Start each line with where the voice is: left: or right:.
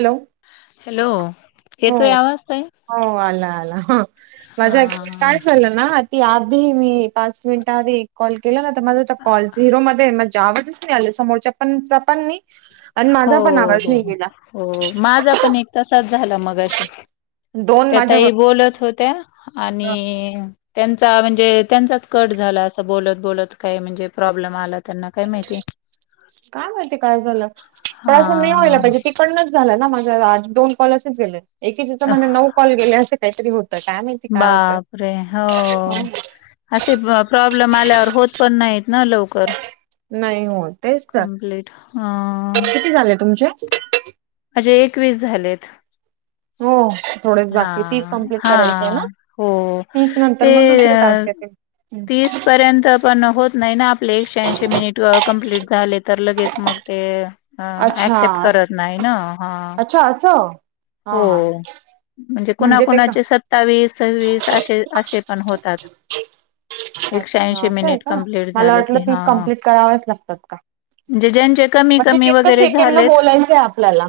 right: Hello
left: hello
right: हो.
left: येतोय आवाज ताई
right: हो आला आला माझं
left: हा
right: काय झालं ना ती आधी मी पाच मिनिटांआधी एक कॉल केला ना तर माझं तर कॉल झिरो मध्ये [unintelligible] म्हणजे आवाजच नाही आला समोरच्या पणचा पण नाही आणि
left: हो
right: माझा पण आवाज
left: हो
right: नाही गेला.
left: हो माझा पण एक तसाच झाला मगाशी
right: दोन
left: त्या
right: माझ्या
left: ताई
right: बरोबर
left: बोलत होत्या आणि त्यांचा म्हणजे त्यांचाच कट झाला असं बोलत बोलत काय म्हणजे प्रॉब्लेम आला त्यांना काय माहिती?
right: काय माहिती काय झालं पण असं नाही व्हायला
left: हा
right: पाहिजे तिकडनं झालं ना माझे आज दोन कॉल असेच गेले. एकेकाचा म्हणे नऊ कॉल गेले असे काहीतरी होतं काय माहिती काय होतं.
left: बापरे हो असे प्रॉब्लेम आल्यावर होत पण नाहीत ना लवकर.
right: नाही होत तेच तर.
left: कंप्लीट अ माझे
right: किती झाले तुमचे?
left: माझे एकवीस झालेत.
right: हो थोडेच
left: हा
right: बाकी तीस कम्प्लीट
left: हा
right: करायचे ना
left: हो
right: तीस नंतर
left: ते
right: मग दुसरे
left: अह
right: टास्क येतील. हम्म.
left: तीस पर्यंत पण होत नाही ना आपले एकशे ऐंशी मिनिट कंम्प्लीट झाले तर लगेच मग ते
right: अच्छा
left: ऍक्सेप्ट
right: अस
left: करत नाही ना हा.
right: अच्छा असं. हा
left: हो
right: हा.
left: म्हणजे
right: म्हणजे ते का
left: कोणाकोणाचे सत्तावीस सव्वीस अशे अशे पण होतात. एकशे
right: अच्छा
left: ऐंशी
right: असं आहे
left: मिनिट
right: का
left: कंप्लीट
right: मला
left: झाले की
right: वाटलं
left: हा.
right: तीच कंप्लीट कराव्याच लागतात का?
left: म्हणजे ज्यांचे कमी
right: म्हणजे
left: कमी
right: तितकं
left: वगैरे
right: सेकंद
left: झालेत
right: बोलायचंय आपल्याला.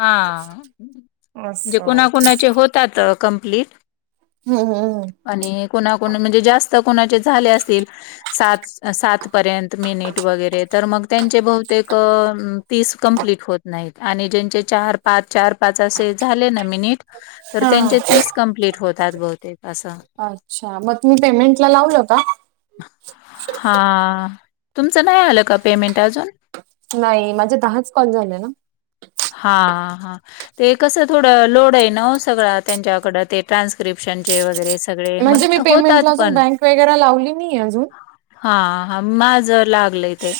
left: हा. म्हणजे
right: असं.
left: कुणाकुणाचे होतात कंप्लीट
right: हम्म हम्म हम्म.
left: आणि कोणाकोण म्हणजे जास्त कोणाचे झाले असतील सात सातपर्यंत मिनिट वगैरे तर मग त्यांचे बहुतेक तीस कंप्लीट होत नाहीत. आणि ज्यांचे चार, पाच, चार. पाचे झाले ना मिनिट तर
right: हा
left: त्यांचे तीस कंप्लीट होतात. बहुतेक असं
right: अच्छा मग तुम्ही पेमेंट ला लावल का?
left: हा तुमचं नाही आलं का? पेमेंट अजून.
right: नाही माझ्या दहाच कॉल झाले ना.
left: हा हा. ते कसं थोडं लोड आहे ना सगळं त्यांच्याकड ते ट्रान्स्क्रिप्शनचे वगैरे. सगळे मग
right: म्हणजे मी पेमेंटला
left: होतात
right: अजून
left: पण
right: बँक वगैरे लावली नाही अजून.
left: हा हा माझ लागलंय ते.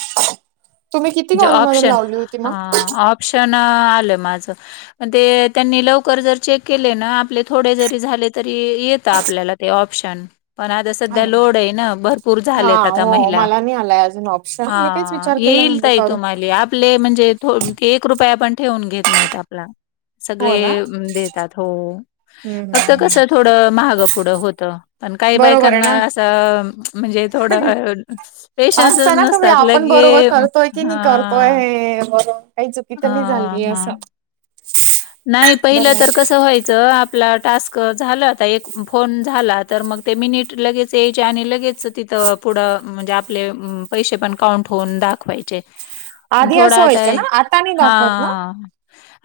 right: तुम्ही किती
left: म्हणजे
right: कॉलमध्ये
left: ऑप्शन,
right: लावली होती मग?
left: ऑप्शन आलं माझं. म्ह ते त्यांनी लवकर जर चेक केले ना आपले थोडे जरी झाले तरी येत आपल्याला. ते ऑप्शन पण आता सध्या लोड आहे ना भरपूर
right: हा
left: झालेत आता
right: हो
left: महिला.
right: मला नाही आलाय अजून ऑप्शन. मी तेच
left: हा
right: विचार केला
left: येईल
right: म्हणजे
left: ताई
right: करू.
left: तुम्हाला. आपले म्हणजे एक रुपये आपण ठेवून घेत नाहीत आपला.
right: हो ना
left: सगळे देतात हो
right: हम्म
left: फक्त
right: हम्म हम्म
left: कस थोडं महाग पुढं होत. पण काही
right: बरोबर आहे
left: बायकांना
right: ना.
left: अस म्हणजे थोड पेशन्स
right: असतं ना
left: नस
right: कमी
left: त्या
right: आपण
left: लागे
right: बरोबर करतोय की नाही करतोय
left: हा,
right: हे बरोबर काही चुकी तर नाही
left: हा,
right: झाली
left: हा.
right: असं.
left: नाही पहिलं
right: बरोबर.
left: तर कसं व्हायचं. आपला टास्क झालं आता एक फोन झाला तर मग ते मिनिट लगेच यायचे आणि लगेच तिथं- पुढं म्हणजे आपले पैसे पण काउंट होऊन दाखवायचे.
right: आधी असं
left: थोडा
right: व्हायचं
left: आताय
right: ना आता नाही दाखवत ना.
left: हा.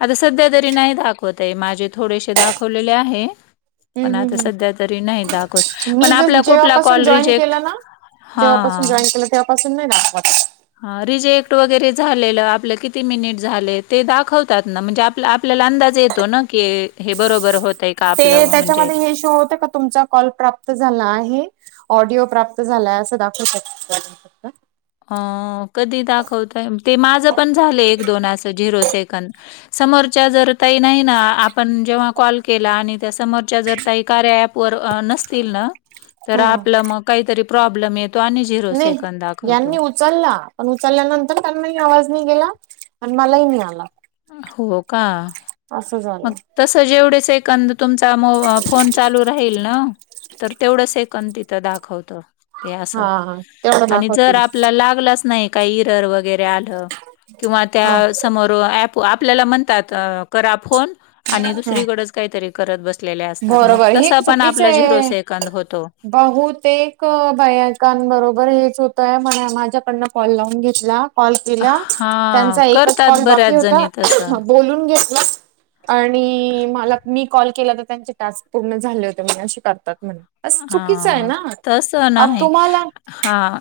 left: आता सध्या तरी नाही दाखवत आहे माझे थोडेसे दाखवलेले आहे.
right: हम्म
left: पण आता
right: हम्म हम्म.
left: सध्या तरी नाही दाखवत
right: मी
left: पण
right: ज
left: आपला कुठला
right: जेव्हापासून
left: कॉल
right: जॉईन
left: रिजेक्ट-
right: केलं ना जेव्हापासून
left: हा
right: जॉईन केलं तेव्हापासून नाही दाखवत.
left: ह रिजेक्ट वगैरे झालेलं आपलं किती? मिनिट झाले ते दाखवतात. म्हणजे आप आपल्याला अंदाज येतो ना क हे बरोबर होतंय का
right: ते
left: आपलं म्हणजे
right: त्याच्यामध्ये हे शो होत का? तुमचा. कॉल प्राप्त झाला आहे ऑडिओ प्राप्त झालाय अस दाखवू शकत फक्त.
left: अ कधी दाखवतय ते माझं पण झालंय एक दोन असं झिरो सेकंड. समोरच्या जर ताई नाही ना आपण जेव्हा कॉल के आणि त्या समोरच्या जर का कार्या एप व नसतील ना तर आपलं मग- काहीतरी प्रॉब्लेम येतो आणि झिरो
right: नाही
left: सेकंद दाखवतो.
right: यांनी उचलला पण उचलल्यानंतर त्यांना आवाज नाही गेला पण मलाही नि आला.
left: हो का?
right: अस
left: मग
right: झालं.
left: तसं जेवढे सेकंद तुमचा फोन चालू राहील ना तर तेवढं सेकंद तिथं दाखवतो. ते
right: हा
left: असं
right: हा तेवढं
left: आणि जर
right: दाखवतील
left: आपला लागलाच नाही. काही इरर वगैरे आल किवा
right: हा
left: त्यासमोर एप आपल्याला म्हणतात करा फोन आणि
right: हा
left: दुसरीकडेच काहीतरी करत बसलेल्या असतात मग
right: बरोबर हे
left: तसा पण
right: चुकीच
left: आपला झिरो
right: आहे
left: सेकंद होतो.
right: बहुतेक बायकांबरोबर हेच होतय म माझ्याकडनं कॉल लावून घेतला. कॉल केला
left: हा
right: त्यांचा एकच
left: करतात
right: कॉल
left: बऱ्याच
right: बाकी होता
left: जणी तसं
right: बोलून घेतला. आणि मला मी कॉल केला तर त्यांचे टास्क पूर्ण झाले होते म असे करतात म्हणे. अस चुकीचं आहे
left: हा
right: ना,
left: तसं
right: अ
left: नाही
right: तुम्हाला.
left: हा,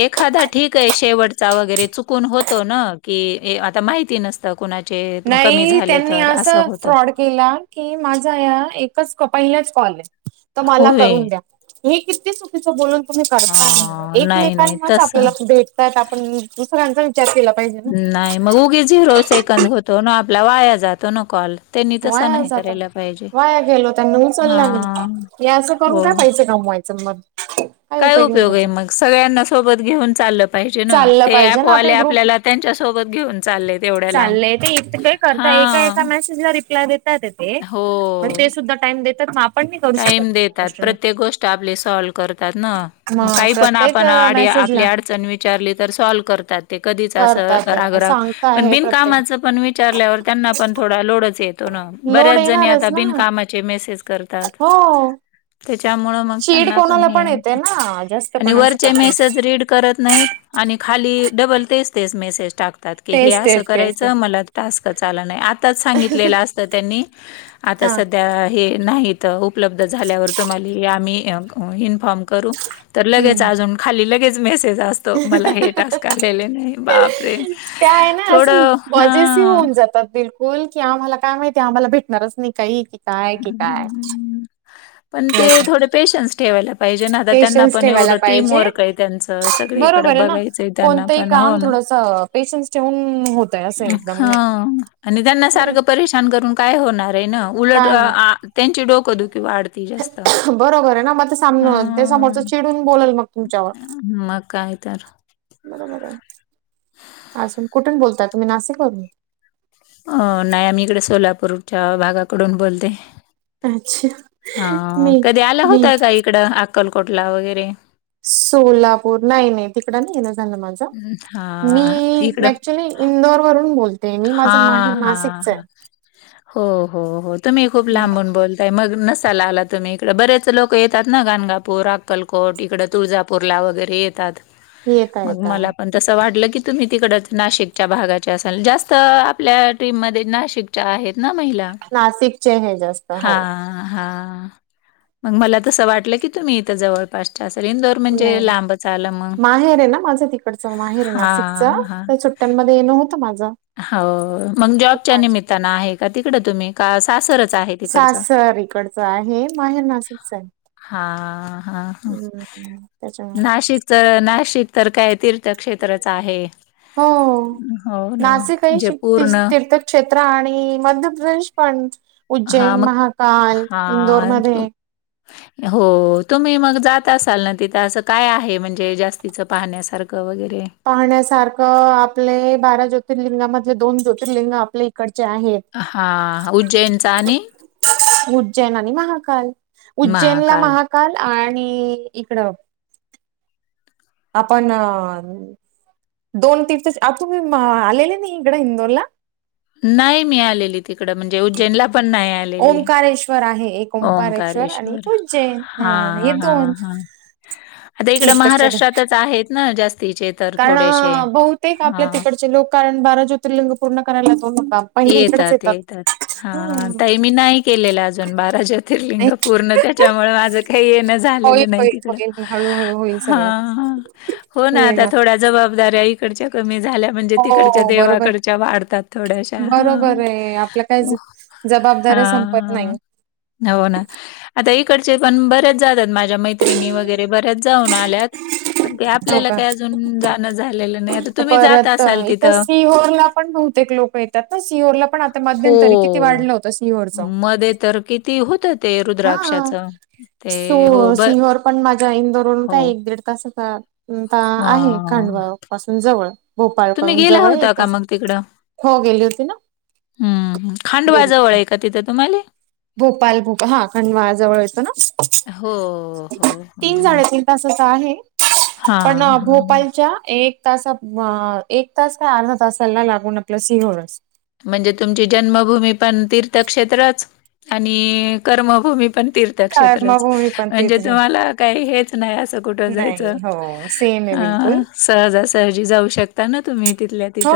left: एखादा ठीक आहे शेवटचा वगैरे चुकून होतो ना की, ये आता माहिती नसत. कुणाचे कमी झाले तर असं होतं.
right: गेला की माझा या एकच पहिलाच कॉल आहे तर मला
left: होय.
right: करून द्या. हे किती चुकीचं बोलून तुम्ही करताय
left: हां, नाही, नाही
right: एकमेकांनाच
left: तसं
right: आपल्याला भे ''--'' टायला आपण दुसऱ्यांच. चार तिला पाहिजे. ना
left: नाही मग उगी झिरो सेकंद होतो ना आपल्या वाया जातो ना कॉल. त्यांनी तसं
right: वाया
left: नाही
right: जात
left: करायला पाहिजे.
right: वाया गेलो त्यांना उचलला मी
left: हां,
right: हे असं करून
left: हो.
right: का पाहिजे. दमवायचं मग. काही
left: काय
right: नाही
left: उपयोग आहे
right: त्याचा
left: मग सगळ्यांना सोबत घेऊन चाललं पाहिजे ना
right: चाललं
left: ते
right: पाहिजे ना
left: ऍपवाले
right: आपले ग्रुप
left: आपल्याला. त्यांच्यासोबत घेऊन. चालय तेवढ.
right: चाललंय ते एक काही करता एका एका मेसेजला रिप्लाय देत. तात
left: हो.
right: ते सुद्धा टाइम देतात मग आपण मी करू शकत नाही या गोष्टीला.
left: ते आपले सॉल्व करतातना मग काही पण
right: प्रत्येक
left: आपण आडी आपली
right: मेसेजला
left: अडचण विचा ''--'' रले तर सॉल्व करतात ते कधीच आस
right: करतात
left: राग
right: हे
left: राग
right: सांगता
left: पण
right: हे प्रत्येक
left: बिनकामाच पण वि ''--'' चारल्यावर त्यांना पण थोडा लोडच येतो ना,
right: लोड
left: बऱ्याचजणी आता
right: येणारच ना
left: बिनकामाच्या. चे मेसेज करतात
right: हो
left: त्याच्यामुळं. मग
right: चीड
left: त्यांना पण
right: कोणाला
left: हे
right: येते
left: होत
right: ना जास्त
left: आणि
right: पण असं
left: वरचे
right: करत
left: मेसेज रीड. करत नाहीत आणि खाली डबल तेच तेच मेसेज टाकतात की हे
right: तेच
left: असं
right: तेच तेच तेच
left: करायचं मला ते, टास्क च आला नाही आताच सांगितलेलं असतं त्यांनी आता
right: हा
left: सध्या हे नाहीत. त उपलब्ध झाल्यावर तुम्हाला आम्ही इन्फॉर्म करू तर लगेच
right: हम्म
left: अजून, खाली लगेच मेसेज असतो मला हे टास्क आलेले नाही बाप ''--''
right: त्या आहे ना असं पझेसिव्ह
left: हां
right: होऊन जातात बिल ''--'' बोल की आम्हाला काय माहितीय आम्हाला भेटणारच नाही काही. काय कि काय
left: पण ते थोडे पेशन्स ठेवायला. पाहिजे ना आता त्यांना
right: पेशन्स
left: पण
right: ठेवायला
left: एवढं टीम
right: पाहिजे
left: वर्क आहे त्यांचं सगळी इकडं बघायचंय त्यांना पण हो ना.
right: अ पेशन्स ठेवून बोल.
left: हा आणि त्यांना
right: बरोबर
left: सारखं परेशान करून काय होणार आहे ना उलट
right: काय
left: अ
right: म्हणा
left: आ ''--'' त्यांची डोकेदुखी वाढ ''--'' ते जास्त
right: बरोबर आहे ना मग ते
left: ह,
right: सामन ते समोरच चिडून बोलेल मग तुमच्यावर
left: मग काय. तर.
right: बरोबर आहे. अजून कुठून बोलता तुम्ही नाशिक हुन.
left: अ नाही मी इकडे सोलापूरच्या भागाकडून बोलते.
right: अच्छा
left: हा
right: मी
left: कधी आला
right: मी
left: होताय का इकड अक्कलकोटला वगैरे.
right: सोलापूर नाही नाही तिकड नाही येण झालं माझं
left: हं,
right: मी
left: हां.
right: ऍक्च्युली इंदोर वरून बोल ''--''
left: हा हा हो हो हो, तुम्ही खूप
right: आहे
left: लांबून बोल ''--'' काय मग नसाला आला तुम्ही इकडे बरेच लोक येतात ना गणगापूर अक्कलकोट इकडडे तुळजापूर. पुरला वगैरे येतात.
right: येता
left: मग
right: येता
left: मला पण तस वाटलं की, तुम्ही तिकड नाशिकच्या भागाच्या असाल जास्त. तर आपल्या टीममध्ये नाशिकच्या आहेत ना महिला.
right: नाशिकचे हे जास्त
left: हा
right: हो
left: हा, मग मला तसं वाटलं की तुम्ही इथं जवळपासच्या इंदौर-
right: नाही नाही माहेर आहे, ना माझं तिकडचं माहेर ना नाशिकच.
left: हां, हां.
right: फलटण मध्ये नव्हतं माझं.
left: हो मग जॉबच्या निमित्तानं आहे का तिकडं तुम्ही? का सासरच आहे तिकडचं?
right: सासर इकडचं आहे माहेर नाशिकच आहे.
left: हा हा हा
right: हम्म त्याच्यामुळे
left: नाशिक, तर नाशिक तर काय तीर्थक्षेत्रच आहे. हो ना जे
right: काही
left: पूर्ण
right: तीर्थक्षेत्र आणि मध्य प्रदेश पण,
left: हा
right: उज्जैन महाकाल इंदोरमध्ये.
left: ह [inaudible] हो तुम्ही मग जात असाल ना तिथं असं काय आहे म्हणजे जास्तीच पाहण्यासारखं वगैरे.
right: पाहण्यासारखं आपले बारा ज्योतिर्लिंगामधले दोन ज्योतिर्लिंग आपल्या इकडचे आहेत.
left: हां उज्जैनचा आणि
right: उज्जैन आणि महाकाल उज्जैनला
left: महाकाल
right: महाका- काल आणि इकडं आपण दोन तिथच आ तुम्ही आलेले नाही इकडं इंदोरला?
left: नाही मी आलेली तिकडं म्हणजे उज्जैनला पण नाही आले.
right: ओंकारेश्वर आहे एक ओंकारेश्वर आणि एक उज्जैन हा हे
left: हा
right: दोन.
left: हा आता इकडं
right: तीर्थक्षेत्र
left: महाराष्ट्रातच आहेत ना जास्तीचे तर थोडेसे
right: कारण बहुतेक आपल्या
left: हा
right: तिकडचे लोक कारण बारा ज्योतिर्लिंग पूर्ण करायला ला तो काम-
left: येतात येतात हा ताई मी नाही केलेलं अजून बारा ज्योतिर्लिंग. ज्योतिर्लिंग पूर्ण त्याच्यामुळे माझं काही येणं
right: होईल
left: झालेलं नाही.
right: होईल होईल हळूहळू होईल सगळं.
left: हां, हां. हो ना
right: वेळ
left: आता
right: लागतो.
left: थोड्या जबाबदाऱ्या इकडच्या कमी झाल्या. म्हणजे तिकडच्या
right: हो बरोबर.
left: देवाकडच्या वाढतात थोड्याशा
right: बरोबर
left: ह-
right: आहे आपल्या काय जबाबदाऱ्या संपत नाही
left: हा होऊ ना आता इकडचे पण बऱ्याच जातात माझ्या मैत्रिणी, वगैरे बऱ्याच जाऊन आल्यात. पण ते
right: हो
left: आपल्याला
right: का.
left: काही अजून जाणं झालेलं नाही. आता तुम्ही जात
right: परत
left: असाल
right: इथं
left: तिथं-
right: सिहोरला पण बहुतेक लोक येतात ना सिहोरला पण आता मध्यंतरी किती वाढलं होतं सिहोर चं
left: मध्येतर किती. होतं ते
right: हा
left: रुद्राक्षाचं.
right: सो
left: ते हो, ब
right: सिंहर पण माझ्या इंदोर वरून काय
left: हो.
right: एक दीड- कसं का ता आहे
left: हां.
right: खांडवा पासून जवळ
left: तुम्ही
right: भोपाळकडून
left: गेला
right: जवळ एक
left: होता
right: ता-
left: का
right: हो गेली होती ना.
left: हम्म खांडवा
right: गेली
left: जवळ आहे का तिथं तुम्हाले?
right: भोपाल भोपाल हा खंडवा जवळ येतो ना,
left: हो, हो,
right: तीन
left: हो.
right: - तसच आहे पण
left: हां, हां.
right: भोपाळच्या एक- तास एक तास का अर्धा तासाला लागून आपला सिंहळच.
left: म्हणजे तुमची जन्मभूमी पण तीर्थक्षेत्रच आणि कर्मभूमी पण- तीर्थक्षेत्र
right: कर्मभूमी पण
left: म्हणजे
right: तेच
left: तुम्हाला काही हेच नाही अस- कुठ
right: नाही
left: जायचं
right: हो सेम आहे बिलकुल
left: अ सहजासहजी जाऊ शकता ना तुम्ही तिथल्यात-
right: हो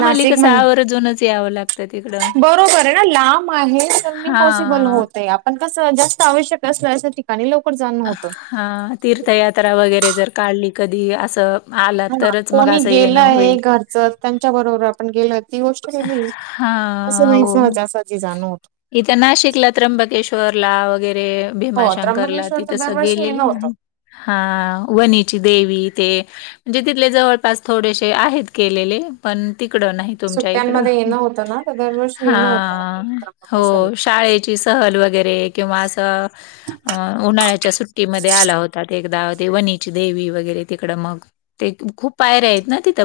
right: नाशिक मध्ये.
left: अजूनच यावं लागतं. त्या तिथं
right: बरोबर आहे ना लांब आहे तर नाही पॉसिबल
left: हां.
right: होत आहे. पण कसं जास्त आवश्यक असलं अशा ठिकाणी लवकर जाण होतं..
left: हा तीर्थयात्रा वगैरे जर काढली कधी असं आला तरच मग असं येणं होईल
right: जर त्यांच्या बरोबर आपण गेल ती गोष्ट वेगळी असं
left: हां,
right: नाही
left: हो.
right: सहजासहजी जाण होतं..
left: इथं नाशिकला त्र्यंबकेश्वरला वगैरे
right: हो
left: भीमाशंकरला
right: त्र्यंबकेश्वर तर
left: तिथंस
right: दरवर्षी येणं
left: गेलेली
right: होतं.
left: आहे हा वणीची देवी ते म्हणजे तिथले जवळपास थोडेसे आहेत केलेले पण तिकडं नाही तुमच्या
right: सुट्ट्यांमध्ये येणं होतं ना तर दरवर्षी येणं होतं
left: हा हो
right: त्र्यंबकेश्वरला.
left: शाळे ची सहल वगैरे किंवा असं अं उन्हाळ्याच्या सुट्टीमध्ये आला होता ते एकदा ते वणीची देवी वगैरे तिकडं मग ते खूप पायऱ्या आहेत ना तिथ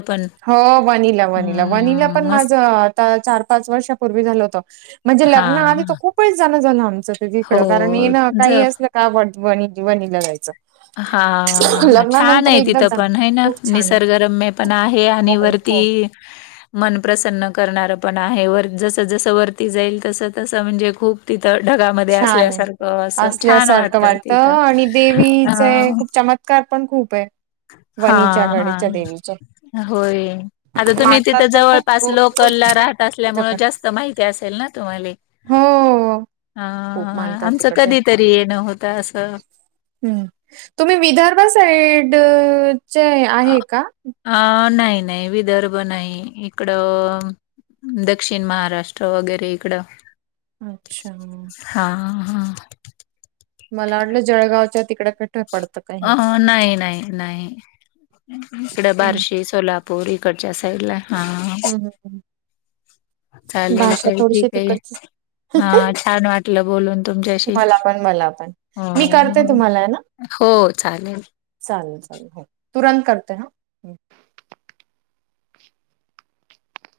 right: हो वनिला वनिला वनिला पण माझ
left: मस्त
right: चार पाच वर्षापूर्वी झालं होत म्हणजे लग्नआधी त
left: हां,
right: खूप वेळेस जाण झालं आमचं तिकडं कारण हे
left: हो.
right: ना
left: ज
right: काही असलं का व वणी लगायचं
left: हा छान आहे
right: एकदा
left: तिथं
right: जाण
left: पण है ना
right: खूप छान आहे.
left: निसर्गरम पण आहे हे
right: हो
left: आणि वरती
right: हो.
left: मन प्रसन्न करणारं पण आहे वर जसं जसं वरती जाईल तस तसं म्हणजे खूप तिथं ढगामध्ये
right: छान आहे.
left: असल्यासारखं असं छान
right: असल्यासारखं
left: वाटत
right: वाटतं
left: तिथं
right: आणि
left: अ,
right: देवीच खूप चमत्कार पण खूप आहे वणीच्या
left: हां, हां.
right: गडीच्या देवीच्या
left: होय आता तुम्ही
right: मानतात
left: तिथं
right: पण खूप
left: जवळपास
right: दूर दूरून
left: लोकल ला
right: लोक येतात.
left: राहत
right: तिथं
left: असल्यामुळे
right: पण
left: जास्त माहिती असेल ना तुम्हाला
right: हो खूप
left: हा
right: मानतात
left: आमचं
right: तिकडच्या
left: कधी तरी येणं होत असं
right: ह् तुम्ही विदर्भ साईडचे
left: अ
right: आहे का?
left: अ नाही नाही विदर्भ नाही इकडं दक्षिण महाराष्ट्र वगैरे इकडं
right: अच्छा!
left: हां हां हा..
right: मला वाटलं जळगावच्या तिकड तिकडं पडते ते
left: अ नाही नाही नाही इकड बारशीस सोलापूर इकडच्या साईडला हा चालेल
right: भाषा
left: तर ठीक
right: थोडीशी
left: आहे
right: तिकडची
left: हा छान वाटलं बोलून तुमच्याशी..
right: मला पण मला पण. मी करते
left: हो..
right: तुम्हाला ना.
left: हो चालेल..
right: चालेल चालेल हो तुरंत करते हा